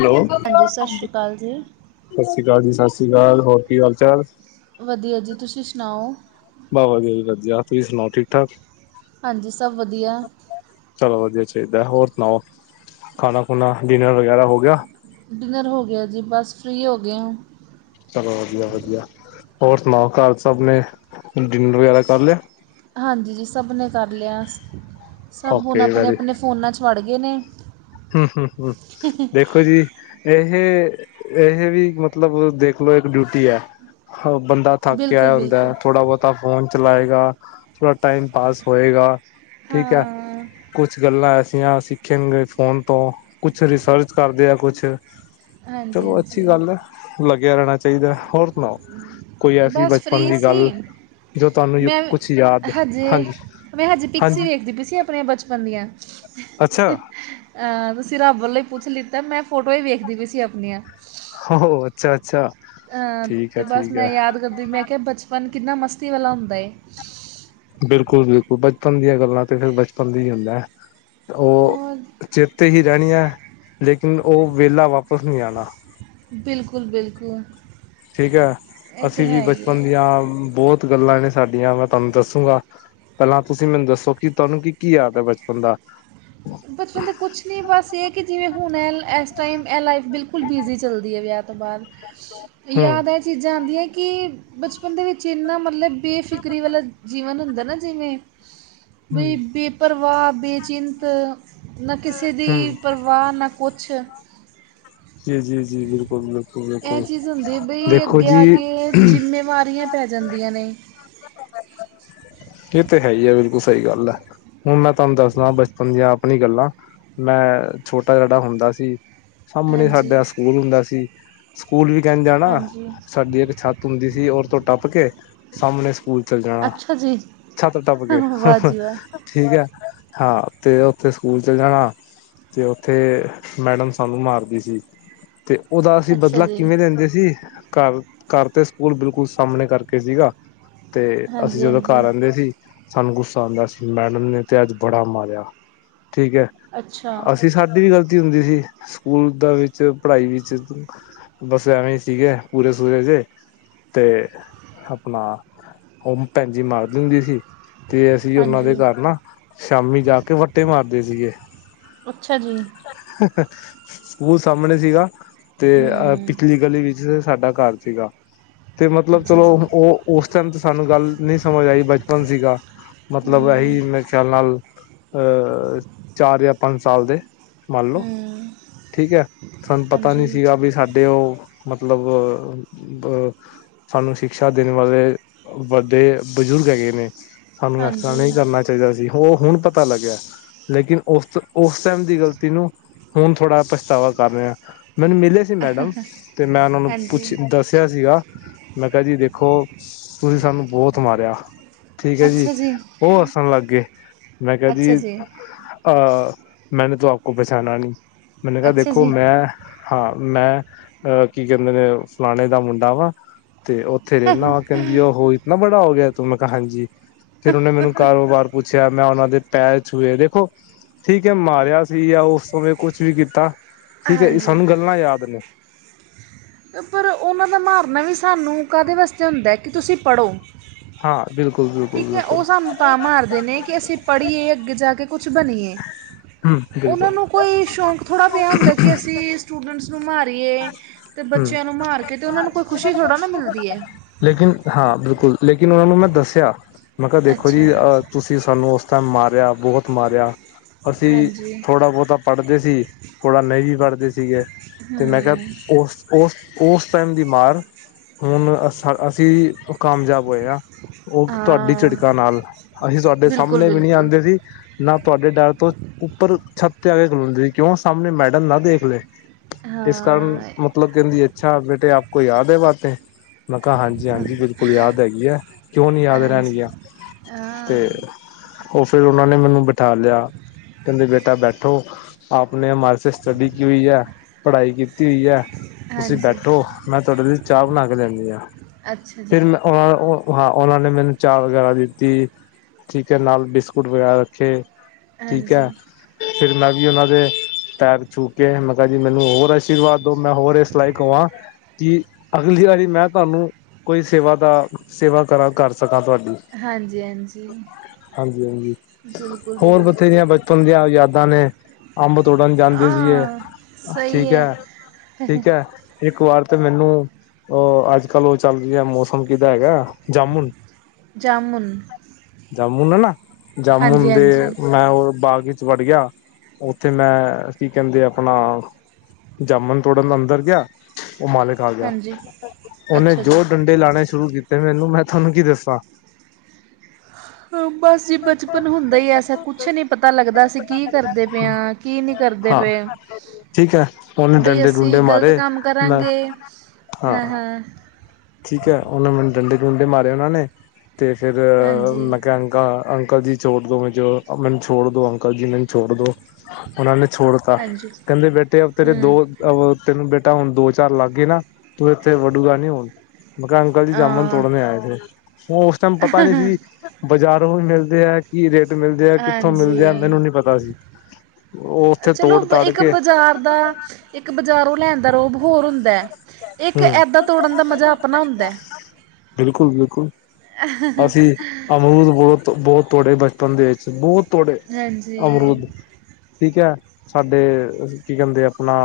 Hello, ਹਾਂਜੀ ਸਤਿ ਸ਼੍ਰੀ ਅਕਾਲ ਜੀ ਸਸ ਸ੍ਰੀ ਕਾਲ ਜੀ, ਸਸ ਸ੍ਰੀ ਕਾਲ, ਹੋਰ ਕੀ ਹਾਲ ਚਾਲ। ਵਦੀਆ ਜੀ ਤੁਸੀਂ ਸੁਣਾਓ। ਬਅ ਜੀ ਵਧੀਆ ਤੁਸੀਂ ਸੁਣਾਓ ਠੀਕ ਠਾਕ। ਹਾਂਜੀ ਸਭ ਵਦੀਆ। ਚਲੋ ਵਦੀਆ ਚਾਈਦੈ, ਹੋਰ ਸੁਣਾਓ ਖਾਣਾ ਖੂਣਾ ਡਿਨਰ ਵਗੈਰਾ ਹੋ ਗਿਆ। ਡਿਨਰ ਹੋ ਗੇਆ ਜੀ ਬਸ ਫ੍ਰਰੀ ਹੋ ਗਏਆਂ। ਚਲੋ ਵਦੀਆ-ਵਦੀਆ ਹੋਰ ਸੁਣਾਓ ਘਰ ਸਭ ਨੇ ਡਿੱਨਰ ਵਗੈਰਾ ਕਰ ਲੇਐ। ਹਾਂਜੀ ਜੀ ਸਭ ਨੇ ਕਰ ਲਿਆ, ਸਭ ਹੁਣ ਓਕੇ ਵੈਰੀ ਆਪਣੇ-ਆਪਣੇ ਫੋਨਾਂ ਚ ਵੜ ਗਏ ਨੇ। ਦੇਖੋ ਜੀ। ਏਹ-ਏਹ ਵੀ ਮਤਲਬ ਦੇਖ ਲਓ ਇੱਕ ਡਿਊਟੀ ਐ, ਬੰਦਾ। ਥੱਕ ਕੇ ਬਿਲਕੁਲ ਆਇਆ ਹੁੰਦਾ, ਬਿਲਕੁਲ ਥੋੜ੍ਹਾ ਬਹੁਤਾ ਫੋਨ ਚਲਾਏਗਾ, ਥੋੜਾ ਟਾਈਮ ਪਾਸ ਹੋਏਗਾ। ਠੀਕ ਹੈ, ਹਾਂ ਕੁਛ ਗੱਲਾਂ ਐਸੀਆਂ ਸਿੱਖਣਗੇ। ਫੋਨ ਤੋਂ ਕੁਛ ਰਿਸਰਚ ਕਰਦੇ ਆ ਕੁਛ ਹਾਂਜੀ ਚਲੋ ਅੱਛੀ ਹਾਂਜੀ ਗੱਲ ਆ। ਲੱਗਿਆ ਰਹਿਣਾ ਚਾਈਦਾ ਹੋਰ ਸੁਣਾਓ। ਕੋਈ ਐਸੀ ਬਸ ਬਚਪਨ ਫ੍ਰੀ ਦੀ ਸੀ। ਗੱਲ ਜੋ ਤੁਹਾਨੂੰ ਮੈਂ ਕੁਛ ਯਾਦ ਹਜੇ ਹਾਂਜੀ ਮੈਂ ਹਜੀ ਪਿਕਸੀ ਹਾਂਜੀ ਵੇਖਦੀ ਪਈ ਸੀ ਆਪਣੇ ਬਚਪਨ ਦੀਆਂ ਅੱਛਾ। ਅ ਤੁਸੀਂ ਰੱਬ ਵੱਲੋਂ ਹੀ ਪੁੱਛ ਲਿੱਤਾ ਮੈਂ ਫੋਟੋ ਹੀ ਵੇਖਦੀ ਪਈ ਸੀ ਆਪਣੀਆਂ। ਹੋ ਅੱਛਾ-ਅੱਛਾ। ਅਹ ਤੇ ਬਸ ਮੈਂ ਯਾਦ ਕਰਦੀ ਮੈਂ ਕਿਹਾ ਬਚਪਨ ਕਿੰਨਾ ਮਸਤੀ ਵਾਲਾ ਹੁੰਦਾ ਏ। ਬਿਲਕੁਲ-ਬਿਲਕੁਲ ਬਚਪਨ ਦੀਆਂ ਗੱਲਾਂ ਤੇ ਫਿਰ ਬਚਪਨ ਦੀ ਹੀ ਹੁੰਦਾ ਆ ਹੋਰ। ਚੇਤੇ ਹੀ ਰਹਿਣੀ ਆ ਲੇਕਿਨ ਓ ਵਿਹਲਾ ਵਾਪਿਸ ਨੀ ਆਣਾ। ਬਿਲਕੁਲ-ਬਿਲਕੁਲ। ਠੀਕ ਆ, ਅਸੀਂ ਵੀ ਬਚਪਨ ਦੀਆਂ ਬਹੁਤ ਗੱਲਾਂ ਨੇ ਸਾਡੀਆਂ ਮੈਂ ਤੁਹਾਨੂੰ ਦੱਸੂੰਗਾ। ਪਹਿਲਾਂ ਤੁਸੀਂ ਮੈਨੂੰ ਦੱਸੋ ਕਿ ਤੁਹਾਨੂੰ ਕੀ-ਕੀ ਯਾਦ ਆ ਬਚਪਨ ਦਾ? ਬਚਪਨ ਦਾ ਕੁਛ ਨੀ ਬਸ ਐ ਕਿ ਜਿਵੇਂ ਹੁਣ ਐ ਇਸ ਟਾਈਮ ਐ ਲਾਈਫ ਬਿਲਕੁਲ ਬਿਜ਼ੀ ਚੱਲਦੀ ਆ ਵਿਆਹ ਤੋਂ ਬਾਦ। ਹਮ ਯਾਦ ਆ। ਚੀਜ਼ਾਂ ਆਂਦੀਆਂ ਕਿ ਬਚਪਨ ਦੇ ਵਿੱਚ ਇੰਨਾ ਮਤਲਬ ਬੇਫਿਕਰੀ ਵਾਲਾ ਜੀਵਨ ਹੁੰਦਾ ਨਾ ਜਿਵੇਂ। [inaudible] ਬਈ ਬੇਪਰਵਾਹ, ਬੇਚਿੰਤ। ਨਾ ਕਿਸੇ ਦੀ ਹਮ ਪਰ ਪਰਵਾਹ ਨਾ ਕੁਛ ਜੀ-ਜੀ-ਜੀ ਬਿਲਕੁਲ-ਬਿਲਕੁਲ। ਐ ਚੀਜ਼ ਹੁੰਦੀ ਬਈ ਅੱਗੇ ਆ ਕੇ ਜ਼ਿੰਮੇਵਾਰੀਆਂ ਪੈ ਜਾਂਦੀਆਂ ਨੇ। ਏ ਤੇ ਹੈ ਈ ਆ ਬਿਲਕੁਲ ਸ‌ਈ ਗੱਲ ਆ। ਹੁਣ ਮੈਂ ਤਾਨੂੰ ਦੱਸਦਾ ਬਚਪਨ ਦੀਆਂ ਆਪਣੀ ਗੱਲਾਂ। ਮੈਂ ਛੋਟਾ ਜੇੜਾ ਹੁੰਦਾ ਸੀ। ਸਾਮਣੇ ਹਾਂਜੀ ਸਾਡਾ ਸਕੂਲ ਹੁੰਦਾ ਸੀ। ਸਕੂਲ ਵੀ ਕੇਂਜ ਜਾਣਾ ਹਾਂਜੀ ਸਾਡੀ ਇੱਕ ਛੱਤ ਹੁੰਦੀ ਸੀ ਔਰ ਤੋਂ ਟੱਪ ਕੇ ਸਾਮਣੇ ਚਲ ਜਾਨਾ। ਅੱਛਾ ਜੀ ਛਤ ਟਪ ਕੇ। ਵਾਹ ਜੀ ਵਾਹ ਠੀਕ ਐ ਹਾਂ ਤੇ ਓਥੇ ਸਕੂਲ 'ਚ ਜਾਣਾ ਤੇ ਓਥੇ ਮੈਡਮ ਸਾਨੂੰ ਮਾਰਦੀ ਸੀ। ਤੇ ਓਦਾ ਅਸੀਂ ਅੱਛਾ ਬਦਲਾ ਜੀ ਕਿਵੇਂ ਲੈਂਦੇ ਸੀ ਘਰ-ਘਰ ਤੇ ਸਕੂਲ ਬਿਲਕੁਲ ਸਾਮਣੇ ਕਰਕੇ ਸੀਗਾ। ਤੇ ਅਸੀਂ ਹਾਂਜੀ ਜਦੋਂ ਘਰ ਹਾਂਜੀ ਆਂਦੇ ਸੀ। ਸਾਨੂੰ ਗੁੱਸਾ ਆਂਦਾ ਸੀ ਮੈਡਮ ਨੇ ਤੇ ਅੱਜ ਬੜਾ ਮਾਰਿਆ। ਠੀਕ ਆ। ਅੱਛਾ ਅਸੀਂ ਸਾਡੀ ਵੀ ਗ਼ਲਤੀ ਹੁੰਦੀ ਸੀ। ਸਕੂਲ ਦਾ ਵਿੱਚ ਪੜ੍ਹਾਈ ਵਿੱਚ। ਬਸ ਐਵੇਂ ਈ ਸੀਗੇ ਪੂਰੇ ਸੂਰੇ ਜੇ। ਤੇ ਆਪਣਾ ਓਮ ਭੈਣਜੀ ਮਾਰਦੀ ਹੁੰਦੀ ਸੀ। ਤੇ ਅਸੀਂ ਓਨਾਂ ਹਾਂਜੀ ਦੇ ਘਰ ਨਾ ਸ਼ਾਮੀ ਜਾ ਕੇ ਵੱਟੇ ਮਾਰਦੇ ਸੀਗੇ। ਅੱਛਾ ਜੀ। ਆਹ ਆਹ। ਸਕੂਲ ਸਾਮਣੇ ਸੀਗਾ। ਤੇ ਅ ਹੂੰ ਪਿਛਲੀ ਗਲੀ ਵਿੱਚ ਸਾਡਾ ਘਰ ਸੀਗਾ। ਤੇ ਮਤਲਬ ਅੱਛਾ ਚਲੋ ਜੀ ਓ ਓ ਓਸ ਸਮਝ ਸਾਨੂੰ ਗੱਲ ਨ‌ਈ ਸਮਝ ਆਈ ਬਚਪਨ ਸੀਗਾ। ਮਤਲਬ ਹੂੰ ਐਈ ਖਿਆਲ ਨਾਲ -ਅ- ਚਾਰ ਜਾਂ ਪੰਜ ਸਾਲ ਦੇ। ਮੰਨ ਲੋ। ਹੂੰ ਠੀਕ ਐ- ਸਾਨੂੰ ਪਤਾ ਨੀ ਹਾਂਜੀ ਸੀਗਾ ਵੀ ਸਾਡੇ ਓ ਮਤਲਬ ਅ ਸਾਨੂੰ ਸ਼ਿਕਸ਼ਾ ਦੇਨ ਵਾਲੇ- ਵੱਡੇ ਬਜ਼ੁਰਗ ਹੈਗੇ ਨੇ, ਸਾਨੂੰ ਐਸ ਤਰਾਂ ਹਾਂਜੀ ਨਈ ਕਰਨਾ ਚਾਈਦਾ ਸੀ। ਓ ਹੁਨ ਪਤਾ ਲੱਗੇਐ ਲੇਕਿਨ ਓਸ-ਓਸ ਟੈਮ ਦੀ ਗ਼ਲਤੀ ਨੂੰ ਹੁਨ ਥੋੜਾ ਪਛਤਾਵਾ ਕਾਰ ਰੇਆ‌ਂ। ਮੈਨੂੰ ਮਿਲੇ ਜੇ ਮੈਡਮ, ਤੇ ਮੈਂ ਓਨਾਂ ਨੂੰ ਹਾਂਜੀ ਪੁੱਛ ਦੱਸੇਆ ਸੀਗਾ। ਮੈਂ ਕੇਆ ਜੀ ਦੇਖੋ ਤੁਸੀ ਸਾਨੂੰ ਬੋਤ ਮਾਰੇਆ। ਠੀਕ ਐ ਜੀ, ਓ ਹੱਸਨ ਲਾੱਗ ਗੇ। ਮੈਂ ਕੇਆ ਜੀ ਅ ਮੈਨੇ ਤੋ ਆਪ ਕੋ ਪਛਾਨਾ ਨੀ, ਮੈਨੇ ਕਾ ਅੱਛਾ ਦੇਖੋ ਜੀ ਮੈਂ ਹਾਂ, ਮੈਂ ਅ ਕੀ ਕੈਂਦੇ ਨੇ ਓ ਫਲਾਨੇ ਦਾ ਮੁੰਡਾ ਵਾਂ, ਤੇੇ ਓ ਥੇਰੇ ਨਾ ਓ ਕੈਂਦੀ ਓ ਹੋ ਇਤਨਾ ਬੜਾ ਹੋ ਗੇਆ ਤੂੰ। ਮੈਂ ਕੇਆ ਹਾਂਜੀ, ਫੇਰ ਓਨੇ ਮੈਨੂੰ ਕਾਰੋਬਾਰ ਪੁੱਛੇਆ, ਮੈਂ ਓਨਾਂ ਦੇ ਪੈਰ ਛੂਏ, ਦੇਖੋ ਠੀਕ ਐ ਮਾਰੇਆ ਸੀ ਯਾ ਓਸ ਸਮੇਂ ਕੁਛ ਵੀ ਕੀਤਾ, ਠੀਕ ਐ ਹਾਂਜੀ ਸਾਨੂੰ ਗੱਲਾਂ ਯਾਦ ਨੇ। ਪਰ ਓਨਾਂ ਦਾ ਮਾਰਨਾ ਵੀ ਸਾਨੂੰ ਕਾਦੇ ਵਾਸਤੇ ਹੁੰਦੈ ਕਿ ਤੁਸੀ ਪੜੋ। ਹਾਂ, ਬਿਲਕੁਲ। ਬਿਲਕੁਲ ਠੀਕ ਐ ਬਿਲਕੁਲ ਓ ਸਾਨੂੰ ਤਾਂ ਮਾਰਦੇ ਨੇ ਕੇ ਅਸੀ ਪੜੀਏ, ਅੱਗੇ ਜਾ ਕੇ ਕੁਛ ਬਨੀਏ। ਹਮ ਬਿਲਕੁਲ ਓਨਾਂ ਨੂੰ ਕੋਈ ਸ਼ੌਂਕ ਥੋੜਾ ਪੇਆ ਹੁੰਦੈ ਕਿ ਅਸੀ ਸਟੂਡੈਂਟਸ ਨੂੰ ਮਾਰੀਏ, ਤੇ ਹਮ ਬੱਚੇਆਂ ਨੂੰ ਮਾਰ ਕੇ ਤੇ ਓਨਾਂ ਨੂੰ ਕੋਈ ਖੁਸ਼ੀ ਥੋੜਾ ਨਾ ਮਿਲਦੀ ਏ। ਲੇਕਿਨ ਹਾਂ, ਬਿਲਕੁਲ ਲੇਕਿਨ ਓਨਾਂ ਨੂੰ ਮੈਂ ਦੱਸੇਆ, ਮੈਂ ਕਾ ਦੇਖੋ ਅੱਛਾ ਜੀ ਅ ਤੁਸ ਤੁਸੀ ਸਾਨੂੰ ਓਸ ਟੈਮ ਮਾਰੇਆ, ਬੋਤ ਮਾਰੇਆ। ਅਸੀ ਹਾਂਜੀ ਥੋੜਾ ਬੋਤਾ ਪੜਦੇ ਸੀ, ਥੋੜਾ ਨ‌ਈ ਵੀ ਪੜਦੇ ਸੀਗੇ। ਤੇ ਮੈਂ ਕੇਆ ਹੂੰ ਓਸ-ਓਸ, ਓਸ ਟੈਮ ਦੀ ਮਾਰ ਹੁਨ ਅਸ ਹ ਅਸੀ ਕਾਮਜਾਬ ਹੋਏ ਆਂ। ਓ ਤੁਆਡੀ ਹਾਂ ਝਿੜਕਾਂ ਨਾਲ, ਅਹੀ ਤੁਆਡੇ ਬਿਲਕੁਲ ਸਾਮਨੇ ਵੀ ਨੀ ਬਿਲਕੁਲ ਆਂਦੇ ਸੀ। ਨਾ ਤੁਆਡੇ ਡਰ ਤੋ ਉੱਪਰ ਛਾੱਤ ਤੇ ਆ ਕੇ ਖਲੋਂਦੇ ਸੀ ਕਿਓਂ ਸਾਮਨੇ ਮੈਡਮ ਨਾ ਦੇਖ ਲੇ। ਇਸ ਕਾਰਨ ਹਾਂ ਮਤਲਬ ਕੈਂਦੀ ਅੱਛਾ ਬੇਟੇ ਆਪ ਕੋ ਯਾਦ ਐ ਬਾਤੇਂ। ਮੈਂ ਕਾ ਹਾਂਜੀ-ਹਾਂਜੀ ਬਿਲਕੁਲ ਯਾਦ ਹੈਗੀਐਂ ਕਿਓਂ ਨੀ ਯਾਦ ਹਾਂਜੀ ਰੈਨਗੀਆਂ ਹਾਂ ਤੇ ਓ ਫੇਰ ਓਨਾਂ ਨੇ ਮੈਨੂੰ ਬਿਠਾ ਲੇਆ। ਕੈਂਦੇ ਬੇਟਾ ਬੈਠੋ, ਆਪਨੇ ਹਮਾਰੇ ਸੇ ਸਟੱਡੀ ਕੀ ਹੁਈ ਐ। ਪੜਾਈ ਕੀਤੀ ਹੁਈ ਐ, ਤੁਸੀ ਹਾਂਜੀ ਬੈਠੋ। ਮੈਂ ਤੁਆਡੇ ਲਈ ਚਾ ਬਨਾ ਕੇ ਲੇਆਨੀ ਆ। ਅੱਛਾ ਜੀ। ਫੇਰ ਮੈਂ ਓਨਾਂ ਨੇ, ਓ ਹਾਂ ਓਨਾਂ ਨੇ ਮੈਨੂੰ ਚਾ ਵਗੈਰਾ ਦਿੱਤੀ। ਠੀਕ ਐ ਨਾਲ ਬਿਸਕੁਟ ਵਗੈਰਾ ਰੱਖੇ। ਠੀਕ ਹਾਂਜੀ ਐ ਫਿਰ ਮੈਂ ਵੀ ਓਨਾਂ ਦੇ ਪੈਰ ਛੂ ਕੇ, ਮੈਂ ਕਾ ਜੀ ਮੈਨੂੰ ਹੋਰ ਆਸ਼ੀਰਵਾਦ ਦੋ, ਮੈਂ ਹੋਰ ਏਸ ਲਾਈਕ ਹੋਵਾਂ। ਕਿ ਅਗਲੀ ਵਾਰੀ ਮੈਂ ਤੋਆਨੂੰ ਕੋਈ ਸੇਵਾ ਦਾ, ਸੇਵਾ ਕਰਾਂ ਕਾਰ ਸਕਾਂ ਤੁਆਡੀ। ਹਾਂਜੀ-ਹਾਂਜੀ। ਹਾਂਜੀ-ਹਾਂਜੀ ਜੀ ਹੋਰ ਬਿਲਕੁਲ ਬਥੇਰੀਆਂ ਬਚਪਨ ਦੀਆਂ ਯਾਦਾਂ ਨੇ। ਅੰਬ ਤੋੜਨ ਜਾਂਦੇ ਸੀਗੇ, ਹਾਂ ਸਹੀ ਠੀਕ ਹੈ ਐ, ਠੀਕ ਐ। ਏਕ ਵਾਰ ਤੇ ਮੈਨੂੰ ਓ ਅੱਜ-ਕੱਲ ਓ ਚੱਲ ਰਿਐ, ਮੌਸਮ ਕਿਦਾ ਹੈਗੈ ਜਾਮੁਨ। ਜਾਮੁਨ। ਜਾਮੁਨ ਐ ਨਾ, ਹਾਂਜੀ ਜਾਮੁਨ ਦੇ ਹਾਂਜੀ ਮੈਂ ਓ ਬਾਗ਼ ਇ ਚ ਵਾੜ ਗੇਆ, ਓਥੇ ਮੈਂ ਕੀ ਕੈਂਦੇ ਅਪਨਾ ਜਾਮੁਨ ਤੋੜਨ ਅੰਦਰ ਗੇਆ। ਓ ਮਾਲਿਕ ਆ ਗੇਆ, ਹਾਂਜੀ ਓਨੇ ਅੱਛਾ ਜੀ ਜੋ ਡੰਡੇ ਲਾਨੇ ਸ਼ੁਰੂ ਕੀਤੇ ਮੈਨੂੰ ਮੈਂ ਥਾਨੂੰ ਕੀ ਦੱਸਾਂ। ਹਾਂ, ਬਾੱਸ ਜੀ ਬਚਪਨ ਹੁੰਦਾ ਈ ਐਸੈ ਕੁਛ ਨੀ ਪਤਾ ਲੱਗਦਾ ਅਸੀ ਕੀ ਕਰਦੇ ਪੇ ਆਂ। ਕੀ ਨਹੀਂ ਕਰਦੇ ਹਾਂ ਪਏ। ਠੀਕ ਹੈ ਉਹਨੇ ਬਈ ਡੰਡੇ ਅਸੀਂ ਡੁੰਡੇ ਗਲਤ ਮਾਰੇ ਕੰਮ ਮੈਂ ਕਰਾਂਗੇ। ਹਾਂ ਹੈਂ, ਹੈਂ ਠੀਕ ਹੈ, ਉਹਨੇ ਮੈਨੂੰ ਡੰਡੇ-ਡਡੇ ਮਾਰੇ ਉਹਨਾਂ ਨੇ ਤੇ ਫੇਰ ਹਾਂਜੀ, ਮੈਂ ਕਿਹਣ ਗਾ। ਅੰਕਲ ਜੀ ਛੋੜ ਦੋ ਮੁਜੇ, ਮੈਨੂੰ ਛੋੜ ਦੋ ਅੰਕਲ ਜੀ, ਮੈਨੂੰ ਛੋੜ ਦੋ। ਉਹਨਾਂ ਨੇ ਛੋੜਤਾ, ਹਾਂਜੀ, ਕਹਿੰਦੇ ਬੇਟੇ ਆ ਤੇਰੇ ਹੂੰ, ਦੋ ਤੈਨੂੰ ਬੇਟਾ ਹੁਣ ਦੋ -ਚਾਰ ਲੱਗ ਗਏ ਨਾ, ਤੂੰ ਇੱਥੇ ਵਡੂਗਾ ਨੀ ਹੁਣ। ਮੈ ਕਿਹਾ ਅੰਕਲ ਜੀ ਜਾਮਣ ਤੋੜਨ ਅ ਆਏ ਸੀ, ਉਸ ਟਾਈਮ ਪਤਾ ਨੀ ਸੀ ਬਾਜ਼ਾਰੋਂ ਵੀ ਮਿਲਦੇ ਹੈ। ਕੀ ਰੇਟ ਮਿਲਦੇ ਆ, ਕਿੱਥੋਂ ਮਿਲਦੇ ਆ, ਹਾਂਜੀ। ਮੈਨੂੰ ਨੀ ਪਤਾ ਸੀ। ਉਹ ਉੱਥੇ ਚਲੋ, ਤੋੜ ਤਾੜ ਇੱਕ ਕੇ ਬਜ਼ਾਰ ਦਾ ਇੱਕ ਬਜ਼ਾਰੋਂ ਲੈਣ ਦਾ ਰੋਬ ਹੋਰ ਹੁੰਦਾ, ਇੱਕ ਹੂੰ ਐੱਦਾਂ ਤੋੜਨ ਦਾ ਮਜ਼ਾ ਆਪਣਾ ਹੁੰਦਾ। ਬਿਲਕੁਲ- ਬਿਲਕੁਲ ਅਸੀਂ ਅਮਰੂਦ ਬਹੁਤ, ਬਹੁਤ ਤੋੜੇ ਬਚਪਨ ਦੇ ਵਿੱਚ ਬਹੁਤ ਤੋੜੇ ਹਾਂਜੀ, ਅਮਰੂਦ। ਠੀਕ ਹੈ, ਸਾਡੇ ਕੀ ਕਹਿੰਦੇ ਆਪਣਾ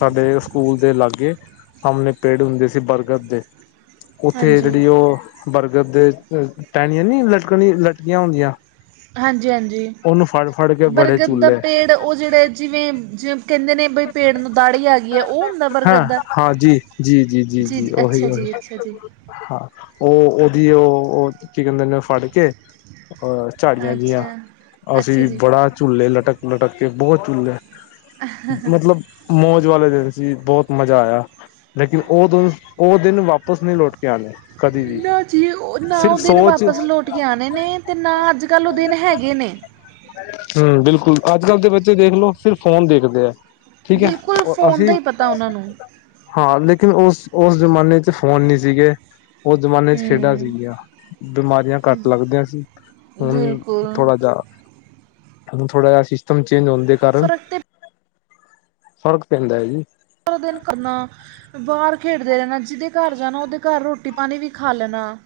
ਸਾਡੇ ਸਕੂਲ ਦੇ ਲਾਗੇ ਸਾਹਮਣੇ ਪੇੜ ਹੁੰਦੇ ਸੀ ਬਰਗਰ ਦੇ। ਉੱਥੇ ਹਾਂਜੀ, ਜਿਹੜੀ ਉਹ ਬਰਗਰ ਦੇ ਟਹਿਣੀਆਂ ਨੀ ਲਟਕਣੀ, ਲਟਕੀਆਂ ਹੁੰਦੀਆਂ। ਹਾਂਜੀ -ਹਾਂਜੀ, ਉਹਨੂੰ ਫੜ ਫੜ ਕੇ ਬੜੇ ਬਰਗਦ ਦਾ ਝੂਲੇ ਪੇੜ ਔਹ ਜਿਹੜੇ ਜਿਵੇਂ- ਜਿਵੇਂ ਕਹਿੰਦੇ ਨੇ ਬਈ ਪੇਟ ਨੂੰ ਦਾੜੀ ਆ ਗਈ ਹੈ, ਔਹ ਹੁੰਦਾ ਹਾਂ ਬਰਗਦ ਦਾ ਹਾਂ ਜੀ ਜੀ ਜੀ -ਜੀ, ਉਹੀ ਅੱਛਾ ਉਹੀ ਜੀ, ਅੱਛਾ ਜੀ। ਹਾਂ, ਔਹ ਉਹਦੀ ਔਹ ਕੀ ਕਹਿੰਦੇ ਨੇ ਫੜ ਕੇ ਅ ਝਾੜੀਆਂ ਜਿਹੀਆਂ, ਅੱਛਾ ਅੱਛਾ ਅਸੀਂ ਜੀ ਬੜਾ ਝੂਲੇ ਲਟਕ -ਲਟਕ ਕੇ ਬਹੁਤ ਝੂਲੇ। ਮਤਲਬ ਮੌਜ ਵਾਲੇ ਦਿਨ ਸੀ, ਬਹੁਤ ਮਜ਼ਾ ਆਇਆ ਲੇਕਿਨ ਔਹ ਦਿਨ ਔਹ ਦਿਨ ਵਾਪਿਸ ਨਹੀਂ ਲੁੱਟ ਕੇ ਆਉਣੇ ਕਦੀ ਵੀ, ਸਿਰਫ ਸੋਚ ਲੋਟ ਕੇ ਆਉਣੇ ਨੇ, ਤੇ ਨਾ ਅੱਜ, ਕੱਲ੍ਹ ਉਹ ਦਿਨ ਹੈਗੇ ਨੇ। ਹੂ, ਬਿਲਕੁਲ ਅੱੱਜ, ਕੱਲ ਦੇ ਬੱਚੇ ਦੇਖਲੋ ਸਿਰਫ ਫੋਨ ਦੇਖਦੇ ਆ। ਠੀਕ ਹੈ, ਬਿਲਕੁਲ ਔਰ ਫੋਨ ਅਸੀਂ ਦਾ ਹੀ ਪਤਾ ਉਹਨਾਂ ਨੂੰ ਹਾਂ, ਲੇਕਿਨ ਉਸ, ਉਸ ਜ਼ਮਾਨੇ ਚ' ਫੋਨ ਨਹੀਂ ਸੀਗੇ, ਉਸ ਜ਼ਮਾਨੇ ਚ' ਖੇਡਾਂ ਹੂੰ ਸੀਗੀਆਂ। ਬਿਮਾਰੀਆਂ ਘੱਟ ਲੱਗਦੀਆਂ ਸੀ, ਹੁਣ ਬਿਲਕੁਲ ਥੋੜਾ ਜਾ ਹੂੰ ਥੋੜਾ ਜਿਹਾ ਸਿਸਟਮ ਚੇਂਜ ਹੋਣ ਦੇ ਕਾਰਨ ਫਰਕ ਤੇ ਫ਼ਰਕ ਪੈਂਦਾ ਹੈ ਜੀ। ਪੰਦਰਾ ਦਿਨ ਕਰਨਾ ਬਾਹਰ ਖੇਡਦੇ ਰਹਿਣਾ, ਜਿਹਦੇ ਘਰ ਜਾਣਾ ਔਹਦੇ ਘਰ ਰੋਟੀ -ਪਾਣੀ ਵੀ ਖਾ ਲੈਣਾ।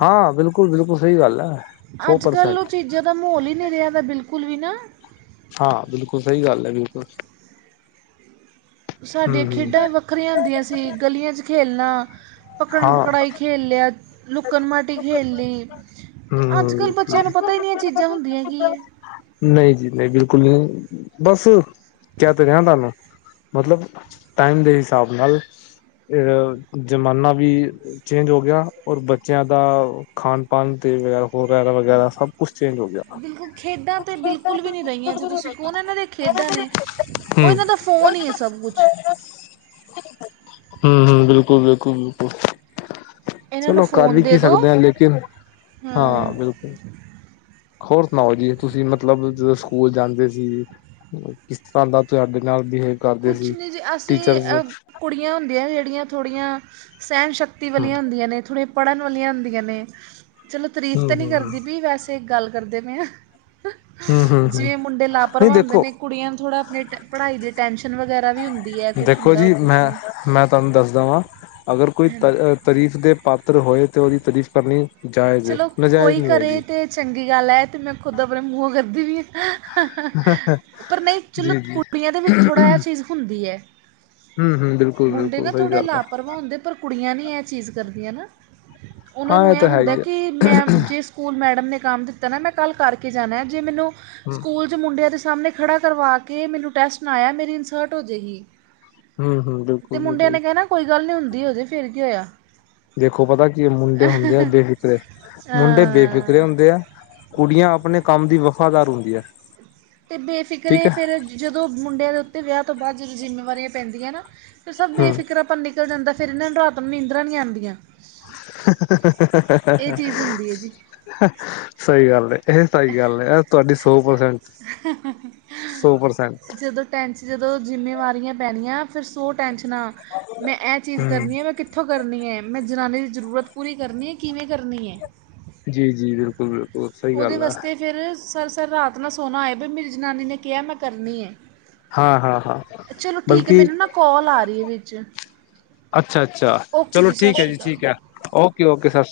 ਹਾਂ, ਬਿਲਕੁਲ- ਬਿਲਕੁਲ ਸਹੀ ਗੱਲ ਹੈ, ਸੌ ਪਰਸੈਂਟ। ਇਦਾ ਮਹੌਲ ਈ ਨੀ ਰਿਹਾ ਆ, ਬਿਲਕੁਲ ਵੀ ਨਾ ਹਾਂ ਬਿਲਕੁਲ ਸਹੀ ਗੱਲ ਐ ਬਿਲਕੁਲ। ਸਾਡੀਆਂ ਹਮ ਖੇਡਾਂ ਹ ਵੱਖਰੀਆਂ ਹੁੰਦੀਆਂ ਸੀ, ਗਲੀਆਂ ਚ ਖੇਲਣਾ ਪਕੜਨ, ਹਾਂ ਪਕੜਾਈ ਖੇਲ ਲਿਆ, ਲੁੱਕੜ ਮਾਟੀ ਖੇਲ ਲੀ। ਹਮ ਅੱਜ-ਕੱਲ੍ਹ ਬੱਚਿਆਂ ਬਿਲਕੁਲ ਨੂੰ ਪਤਾ ਈ ਨਹੀਂ, ਏਹ ਚੀਜ਼ਾਂ ਹੁੰਦੀਆਂ ਕੀ ਐ। ਨਹੀਂ ਜੀ ਨਹੀਂ ਬਿਲਕੁਲ ਨੀ ਬਸ, ਕਿਹ ਤੇ ਰਿਹਾ ਤੁਹਾਨੂੰ ਮਤਲਬ ਟਾਈਮ ਦੇ ਹਿਸਾਬ ਨਾਲ ਅਹ ਜ਼ਮਾਨਾ ਵੀ ਚੇਜ ਹੋ ਗਿਆ, ਔਰ ਬੱਚਿਆਂ ਦਾ ਖਾਣ-ਪਾਣ ਤੇ ਵਗ ਵਗੈਰਾ-ਵਗੈਰਾ ਸਭ ਕੁਛ ਚੇਂਜ ਹੋ ਗਿਆ, ਬਿਲਕੁਲ ਖੇਡਾਂ ਤਾਂ ਬਿਲਕੁਲ ਵੀ ਨਹੀਂ ਰਹੀਆਂ ਜੇ ਤੁਸੀਂ ਕਹੋ ਨਾ ਇਹਨਾਂ ਦੀਆਂ [unintelligible] ਖੇਡਾਂ ਨੇ ਔਹ ਹਮ ਇਹਨਾਂ ਦਾ ਫੋਨ ਹੀ ਐ ਸਭ ਕੁਛ। ਹੂੰ, ਬਿਲਕੁਲ, ਬਿਲਕੁਲ, ਬਿਲਕੁਲ। ਇਹਨਾਂ ਨੂੰ ਚਲੋ ਕਰ ਫੋਨ ਵੀ ਦੇ ਕੀ ਦਿਉ ਸਕਦੇ ਆ, ਲੇਕਿਨ ਹਾਂ ਬਿਲਕੁਲ। ਹੋਰ ਸੁਣਾਓ ਜੀ‌? ਤੁਸੀਂ ਮਤਲਬ ਜਦੋਂ ਸਕੂਲ ਜਾਂਦੇ ਸੀ। ਕਿਸ ਤਰ੍ਹਾਂ ਦਾ ਤੁਹਾਡੇ ਨਾਲ ਬਿਹੇਵ ਕੁਛ ਨਹੀਂ ਸੀ ਅਸੀਂ, ਟੀਚਰਸ ਹੂੰ ਅ ਕੁੜੀਆਂ ਹੁੰਦੀਆਂ ਜਿਹੜੀਆਂ ਥੋੜੀਆਂ ਸੈਹਣ ਸ਼ਕਤੀ ਵਾਲੀਆਂ ਹੁੰਦੀਆਂ ਨੇ ਥੋੜੇ ਪੜ੍ਹਨ ਵਾਲੀਆਂ ਹੁੰਦੀਆਂ ਨੇ ਚਲੋ ਤਾਰੀਫ਼ ਹੂੰ ਤੇ ਨੀ ਹੂੰ ਕਰਦੀ ਪਈ ਵੈਸੇ ਗੱਲ ਕਰਦੇ ਪਏ ਆ ਹੂੰ ਹੂੰ ਹੂੰ ਜਿਵੇਂ ਮੁੰਡੇ ਨਹੀਂ ਲਾਪਰਵਾਹ ਹੁੰਦੇ ਦੇਖੋ ਨੇ ਕੁੜੀਆਂ ਨੂੰ ਥੋੜਾ ਆਪਣੇ ਅ ਪੜ੍ਹਾਈ ਦੀ ਟੈਂਸ਼ਨ ਵਗੈਰਾ ਵੀ ਹੁੰਦੀ। ਹੈ ਕੁਛ ਦੇਖੋ ਹੁੰਦਾ ਜੀ ਔਰ ਕੁਛ ਮੈਂ ਨਹੀਂ ਮੈਂ ਤੁਹਾਨੂੰ ਦੱਸਦਾ ਵਾਂ ਅਗਰ ਕੋਈ ਤ ਹਾਂਜੀ ਅ ਤਰੀਫ਼ ਦੇ ਪਾਤਰ ਹੋਏ ਤੇ ਉਦੀ ਤਾਰੀਫ਼ ਕਰਨੀ ਚਲੋ [inaudible] ਕੋਈ ਕਰੇ ਹੈਗੀ ਤੇ ਚੰਗੀ ਗੱਲ ਐ ਤੇ ਮੈਂ ਖੁਦ ਆਪਣੇ ਮੂੰਹੋਂ ਕਰਦੀ ਪਈ ਆ ਪਰ ਨਈ ਚਲੋ ਜੀ ਜੀ ਕੁੜੀਆਂ ਦੇ ਵਿੱਚ ਥੋੜਾ ਐ ਚੀਜ਼ ਹੁੰਦੀ ਐ। ਹੂੰ-ਹੂੰ ਬਿਲਕੁ ਮੁੰਡੇ ਨਾ ਥੋੜੇ ਲਾਪਰਵਾਹ ਹੁੰਦੇ ਪਰ ਕੁੜੀਆਂ ਨਈ ਐਹ ਚੀਜ਼ ਕਰਦੀਆਂ ਨਾ ਉਨਾਂ ਹਾਂ ਨੂੰ ਇਹ ਐਹ ਤਾਂ ਹੈ ਹੀ ਹੁੰਦਾ ਹੈ ਕਿ ਮੈਂ ਜਿਸ ਸਕੂਲ ਮੈਡਮ ਨੇ ਕੰਮ ਦਿੱਤਾ ਨਾ ਮੈਂ ਕੱਲ ਕਰਕੇ ਜਾਣਾ ਜੇ ਮੈਨੂੰ ਹੂੰ ਸਕੂਲ 'ਚ ਮੁੰਡਿਆਂ ਦੇ ਸਾਮਣੇ ਖੜਾ ਕਰਵਾ ਕੇ ਮੈਨੂੰ ਟੈਸਟ ਨਾ ਆਏਆ ਮੇਰੀ ਇਨਸਰਟ ਹੋ ਜੇਗੀ। ਹੂੰ-ਹੂੰ। ਤੇ ਮੁੰਡਿਆਂ ਨੇ ਕਹਿਣਾ ਕੋਈ ਗੱਲ ਨੀ ਹੁੰਦੀ ਹੋਜੇ ਫੇਰ ਕੀ ਹੋਇਆ। ਦੇਖੋ ਪਤਾ ਕੀ ਮੁੰਡੇ ਹੁੰਦੇ ਆ ਬੇਫਿਕਰੇ ਮੁੰਡੇ ਬੇਫਿਕਰੇ ਹੁੰਦੇ ਆ। ਕੁੜੀਆਂ ਆਪਣੇ ਕੰਮ ਦੀ ਵਫ਼ਾਦਾਰ ਹੁੰਦੀਆਂ। ਤੇ ਬੇਫਿਕਰੇ ਏ ਫੇਰ ਜਦੋਂ ਮੁੰਡਿਆਂ ਦੇ ਉੱਤੇ ਵਿਆਹ ਤੋਂ ਬਾਦ ਜਦੋਂ ਜ਼ਿੰਮੇਵਾਰੀਆਂ ਪੈਂਦੀਆਂ ਨਾ ਫਿਰ ਸਭ ਹਮ ਬੇਫਿਕਰਾਂ ਪਨ ਨਿਕਲ ਜਾਂਦਾ ਫੇਰ ਏਨਾਂ ਨੂੰ ਰਾਤ ਨੂੰ ਨੀਂਦਰਾ ਨੀ ਆਦੀਆਂ। ਚੀਜ਼ ਹੁੰਦੀ ਹੈ ਜੀ ਸਹੀ ਗੱਲ ਏ। ਏਹ ਸਹੀ ਗੱਲ ਐ ਏ ਤੁਹਾਡੀ ਸੌ ਪਰਸੈਂਟ ਸੌ ਪਰਸੈਂਟ ਜਦੋਂ ਟੈਂਸ਼ 'ਚ ਜਦੋਂ ਜਿੰਮੇਵਾਰੀਆਂ ਪੈਣੀਆਂ ਫੇਰ ਸੋ ਟੈਂਸ਼ਨਾਂ ਮੈਂ ਐਹ ਚੀਜ਼ ਹਮ ਕਰਨੀ ਐ ਮੈਂ ਕਿੱਥੋਂ ਕਿੱਥੋਂ ਕਰਨੀ ਐ ਮੈਂ ਜਨਾਨੀ ਦੀ ਜ਼ਰੂਰਤ ਪੂਰੀ ਕਰਨੀ ਐ ਕਿਵੇਂ ਕਰਨੀ ਐ। ਜੀ-ਜੀ, ਬਿਲਕੁਲ-ਬਿਲਕੁਲ। ਓਦੇ ਵਾਸਤੇ ਫੇਰ ਸਰ ਸਾਰੀ ਰਾਤ ਨਾ ਸੋਣਾ ਐ ਵੀ ਮੇਰੀ ਜਨਾਨੀ ਨੇ ਕਿਆ ਮੈਂ ਕਰਨੀ ਏ। ਹਾਂ ਹਾਂ ਹਾਂ ਚਲੋ ਠੀਕ ਐ ਬਲਕਿ ਮੈਨੂੰ ਨਾ ਕੋਲ ਆ ਰਹੀ ਐ ਵਿੱਚ। ਅੱਛਾ-ਅੱਛਾ ਓਕੇ ਚਲੋ ਸਤਿ ਠੀਕ ਐ ਸ਼੍ਰੀ ਜੀ ਅਕਾਲ ਠੀਕ ਐ ਓਕੇ ਓਕੇ ਸਤਿ ਸ਼੍ਰੀ